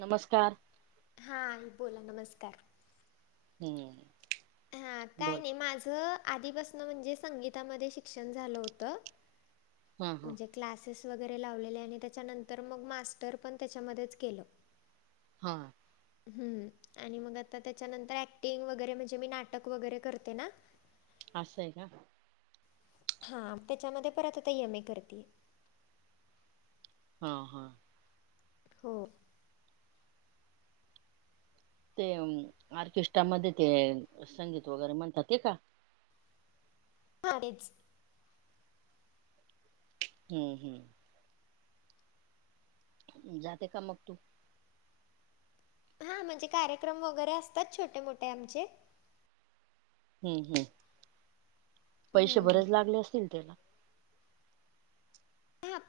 नमस्कार! हा बोला, नमस्कार. हम्म हा काय बोल नायी माझ आधीपासन म्हणजे संगीतामदे शिक्षण झाल होत. हा हा म्हणजे क्लासेस वगैरे लावलेले. आणि त्याच्यानंतर मग मास्टर पण त्याच्यामध्येच केल. हा हम्म, आणि मग आता त्याच्यानंतर ऍक्टिंग वगैरे म्हणजे मी नाटक वगैरे करते ना. असये का? हा त्याच्यामध्ये परत आता यम. ए. करतेय. हा हा हो ते अम्म ऑर्केस्ट्रा मध्ये ते अ संगीत वगरे म्हणतात ते का? ह तेच. हम्म हम्म जाते का मग तू? हा म्हणजे कार्यक्रम वगरे असतात छोटे मोठे आमचे. हम्म हम्म, पैशे हम्म. बरेच लागले असतील त्याला.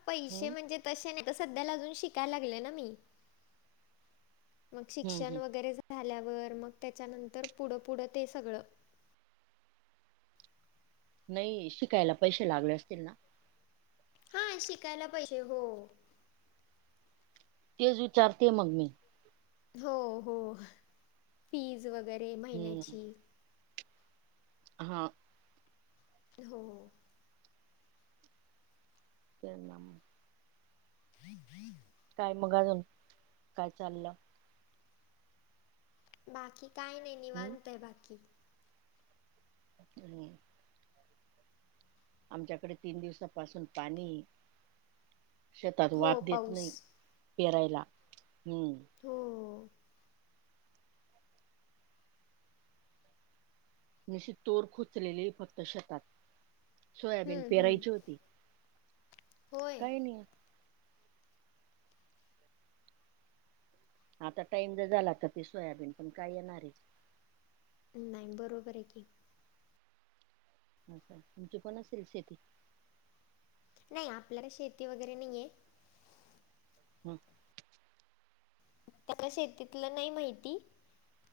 पैशे हम्म म्हणजे तशे नाही. आता सध्याला अजून शिकायला लागले ना मी. मग हम्म शिक्षण हम्म वगरे झाल्यावर मग त्याच्यानंतर पुढ पुढ ते सगळ नई शिकायला पैशे लागले असतील ना? हा शिकायला पैशे, हो तेच विचारतेय मग मी. हो हो, फीज वगरे हम्म महिन्याची हा हो तेज ना म [inaudible] काय मग अजून, काय चालल? बाकी काय नायी हम्म निवांत आहे बाकी. [unintelligible] आमच्याकडे तीन दिवसापासून पाणीये. शेतात हो वाप देत पाऊस नयी, पेरायला. हम्म हो नशीब तोर खोचलेली फक्त शेतात. सोयाबीन हम्म हम्म पेरायची होती. होय कायी नयी. आता टाइम ज झाला त ते सोयाबीन पण काय येणार ये. नायी बरोबर ये की. तुमची पण असेल शेती? नयी आपल्याला शेती वगैरे नयी ये. [inaudible] त्या कशे आहेत तिथल नाही माहिती.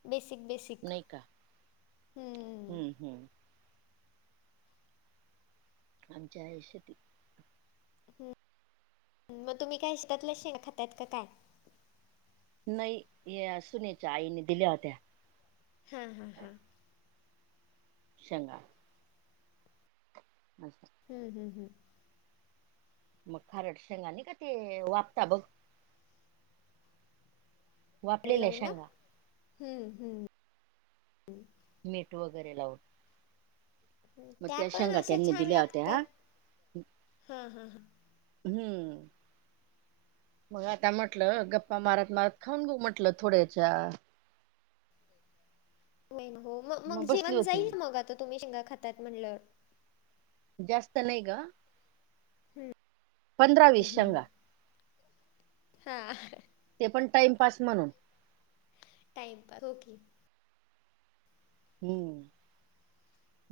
बेसिक बेसिक नाही का पीक, हम्म आमची आहे शेती. हम्म, मग तुम्ही काय शेतातल्या शेंगा खातायत का काय? नाही हे अ सुनेच्या आईने दिल्या होत्या. हा हा हा शंगा अच्छा हम्म, हम्, हम्. मग खारट शेंगा निका ते, वापता बघ. ए वापलेल्या लावून ना. शेंगा हम, हम. मीठ वगैरे लाऊन. त्या पण असे त्यांनी छान दिल्या होत्या लागतात. हा, हा, ह. हम्म. मग आता म्हटलं. गप्पा मारत - मारत खाऊन घेऊ म्हटलं. थोड्याच्या. हो, हो. मग- मग बसली जेवण होती जाईल मी मग. आता तुम्ही शेंगा खातायत म्हणल्यावर. जास्त नाही गं. पंधरा - हम्म वीस हम्म शेंगा. हा. ते पण, टाइमपास म्हणून. टाईमपा, हो की. हो.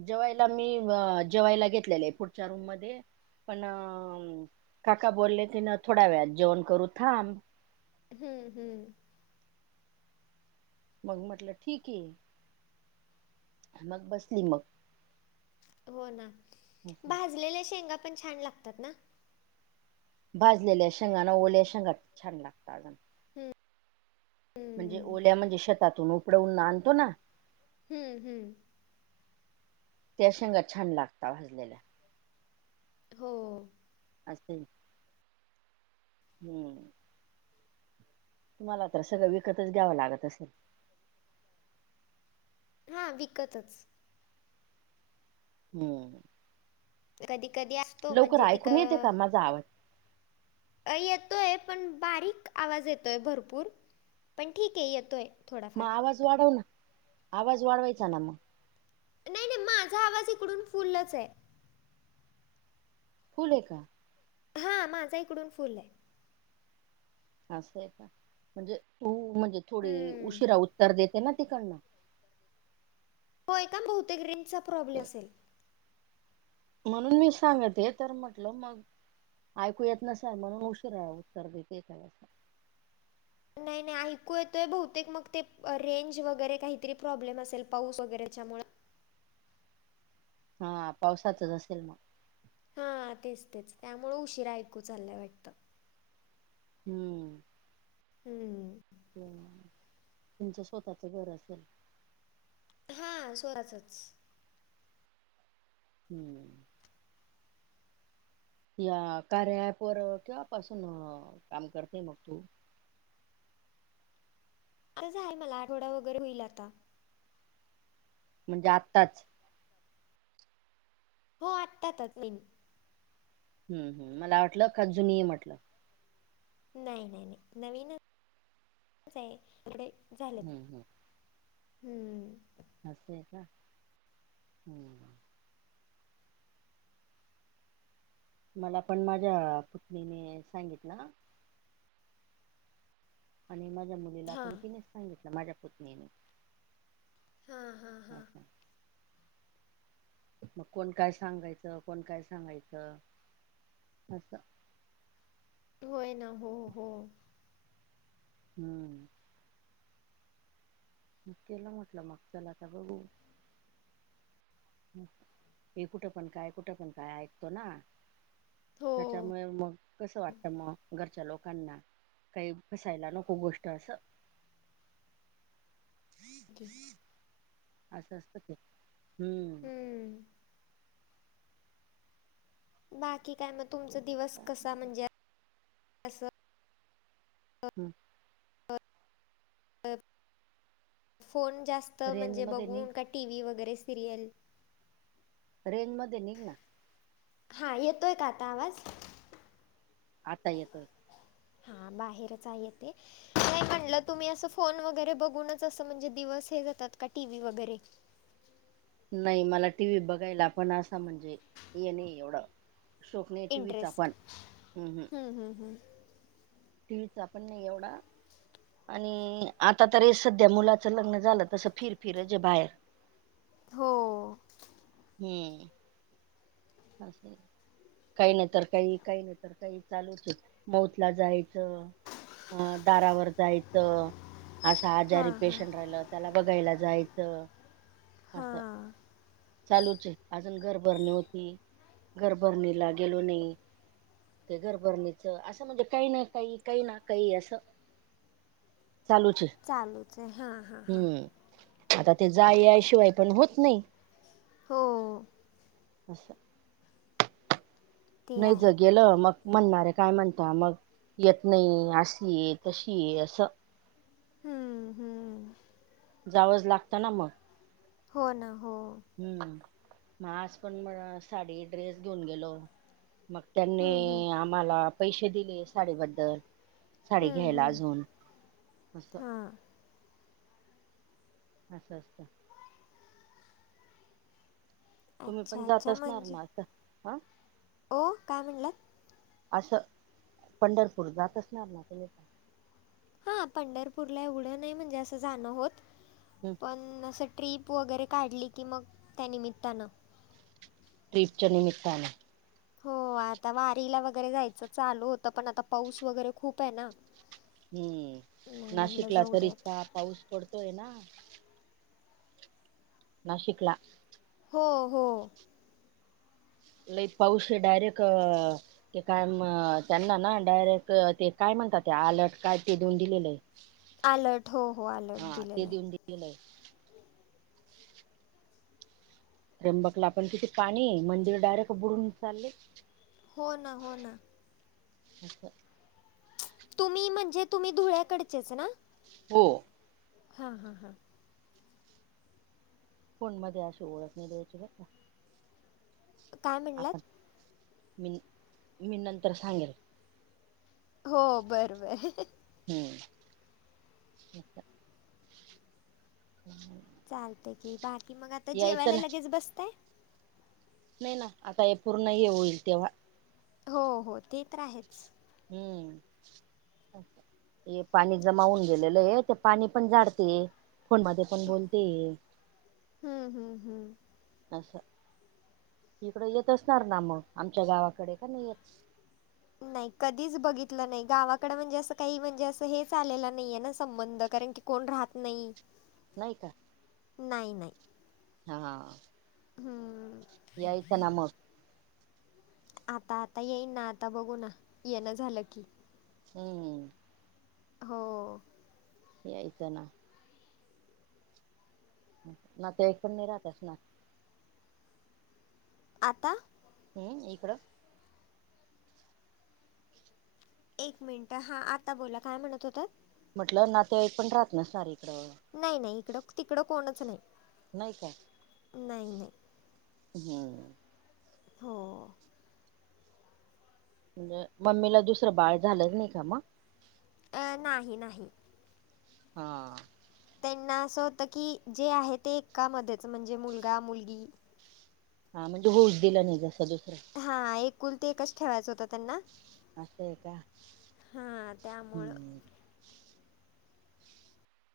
जेवायला मी, जेवायला घेतलेलेय. पुढच्या रूम मध्ये. पण काका बोललेती न, थोड्या वेळात जेवण करू, थांब. हम्म, हम्म. मग म्हटलं, ठीकय. मग बसली मग. हो, ना. भाजलेल्या शेंगा पण, छान लागतात ना. भाजलेल्या शेंगा न, ओल्या शेंगापेक्षा छान लागतात. म्हणजे हम्म ओल्या म्हणजे शतातून उप पडऊून आणतो ना? हम्म, हम्म. त्या शेंगा छान लागतात. भाजलेल्या. हो. असेच. हम्म. तुम्हाला तर सगळं, विकतच घ्यावं लागत असल. हा, विकतच. हम्. कधी - कधी असतो. म्हणजे, तिकं तुझा आवाज. अ येतोय, पण बारीक आवाज येतोय भरपूर. पण ठीकय, येतोय. मग थोडाफार. आवाज वाढव ना? आवाज वाढवायचा ना मग. नाही - नाही, माझा आवाज इकडून फुलचय. फुलय का? हा, माझा इकडून फुलय. असंय, का? म्हणजे, तू म्हणजे, थोडी हम्म. उशिरा उत्तर देते ना, तिकडन. होय, का? बहुतेक रेंजचा प्रॉब्ले असेल. म्हणून मी सांगते. तर म्हटलं मग ऐकू येत नसाय. म्हणून उशिरा उत्तर देते काय असं? नाही - नाही, ऐकू येतोय. बहुतेक मग ते, रेंज वगैरे काहीतरी प्रॉब्लेम असेल. पाऊस वगैरेच्या मुळ. हा, पावसाचच असेल मग. हा, तेच, तेच. त्यामुळे उशिरा ऐकू चालाय वाटतं. हम. हम. तुमचं, स्वतःचं घर असेल. हां, स्वतःचच. हम्म या कार्या ॲप वर केव्हापासून काम करते, मग तू आता झाल मला, आठवडा वगैरे होईल आता. म्हणजे आत्ताच. हो आत्ता आत्ता तीन हम्म हम्म मला वाटलं, का जुनी हाय म्हटलं. नाही, नाही, नाही नवीनच आहे एवढे हम्म झाल्यात. हम्म. असय का हम्म. मला पण माझ्या पुतनीने सांगितलं. आणि माझ्या मुलीला हां पण तिनेच सांगितलं. माझ्या पुतनीने. हां हां हां अच्छा. कोण काय सांगायचं, कोण काय सांगायचं असं. होय ना हो हो. हं. केला म्हटलं मग, चला बघु ते कुठं पण काय, कुठं पण काय ऐकतो ना. हो. त्याच्यामुळे, मग कसं वाटतं मग. घरच्या लोकांना, काही फसायला नको गोष्ट असं. [unintelligible] असं, असतं ते हम्म. हम्म बाकी काय मग, मग तुमचा दिवस कसा म्हणजे. असं [inaudible] फोन जास्त रेंज म्हणजे, मध्ये निघ बघून का टीव्ही वगैरे सिरियल. रेंज मध्ये ये. हां, येतोय का आता आवाज. आता येतोय. हां, बाहेरच आहे येथे. नाही म्हणलं, तुम्ही असं फोन वगैरे बघूनच असं म्हणजे, दिवस हे जातात का टीव्ही वगैरे. नाही मला टी व्ही बघायला पण, असं म्हणजे हे नाही एवढं शैाक नाही टीव्हीचा पण. हं, हं, हं. टीव्हिचा पण नाही एवढा. आणि, आता तर हे सध्या मुलाचं लग्न झालं, तसं फिरफिरच आहे बाहेर. हो. हं. [unintelligible] काही नाहि तर काही, काहि नाही तर काही चालूचय. मऊत ला जायचं. अं दारावर जायचं. असा आजारी हां हां पेशंट राहिला त्याला बघायला जायचं. अस हां चालूचय, अजून घर भरणी होती. घरभरणीला गेलो नाही. ते घरभरणीचं, असं म्हणजे काही नाही काही, काही ना काही असतं. चालूच आहे. चालूच हाय हां हां हां हम्म आता ते जाय याय शिवाय पण होत नाही. हो. [unintelligible] ते नाही ग आहे गेलं म म्हणणारे काय म्हणता मग येत नाही अशी ये तशी ये असं हम्म हम्म जावंच लागतं ना मग. हो ना हो. हम्म म आज पण म साडी ड्रेस घेऊन गेलो मग. त्यांनी हम्म हम्म आम्हाला पैसे दिले साडीबद्दल. साडी हम्म घ्यायला हम्म अजून अस. हां असं असतं. तुम्ही पण अच्छा जात अच्छा असणार म्हणजे ना आता हा. ओ काय म्हणलात? असं पंढरपूर जात असणार ना हा पंढरपूरला एवढं नाही म्हणजे असं जाणं होत. हम्म. पण असं ट्रीप वगैरे काढली की मग त्यानिमित्तानं. ट्रीपच्या निमित्तान हो, आता वारीला वगैरे जायचं चालू होतं पण आता पाऊस वगैरे खूप आहे ना हम्म मग म्हटलं नाशिकला जाऊ तरी दे आता इतका पाऊस पडतोय ना नाशिकला हो हो.. लय पाऊस आहे डयरेक्ट अ ते काय म त्यांना ना डायरेक्ट ते काय म्हणतात ते आलट काय ते दोन दिलेत अलर्ट हो हो अलर्ट दिलेत. दिलेत. त्र्यंबकला पण किती पाणी हे. मंदिर डायरेक्ट बुडून चालले. हो ना हो ना. [unintelligible] तुम्ही म्हणजे तुम्ही धुळ्याकडचेच ना? हो. हा हा हा. फोन मध्ये अशी ओळख नाही द्यायची ब काय आता म्हणलात मीनी मीनी नंतर सांग हो बर बर. हम्म [unintelligible] चालतय की बाकी मग आता यायचं जेवायला ना लगेच बसता? नाही ना आता हे पूर्ण हे होईल तेव हो हो ते तर आहेच. हम्म. हे पाणी जमावून गेलेलं आहे ते पाणी पण जाडते फोन मध्ये आपण बोलते. हम्म, हम्म, हम्म. असं इकडं येत असणार नां मग, आमच्या गावाकडे का नाही येत? नाही कधीच बघितलं नाही गावाकडे म्हणजे असं काही म्हणजे असं हेच आलेलं नाहीये ना संबंध कारण की कोण राहत नाही नाही का नायी नाय. हां हां हुं यायचं ना मग. आता आता येईन ना आता बघू ना येन झालं की. हुं हों यायच ना नाते ऐकपण नाही राहत असणारं आता हुं इकड एक मिनिट हां आता बोला काय म्हणत होतात. म्हटलं नातेवाईक पण राहत नसनार इकडे. नायी नायी इकडं तिकडं कोणच नायी. नायी काय नायी नायी. हां हों म्हणजे मम्मीला दुसरं बाळ झालंच नायी का मग? अं नाही नाही हां त्यांना असं होतं की जे आहे ते एका मध्येच म्हणजे मुलगा, मुलगी. हा म्हणजे होऊच दिलं नाही जसं दुस हां एकुलती एकच ठेवायचं होत त्यांना असं आहे का हां त्यामुळं हम्म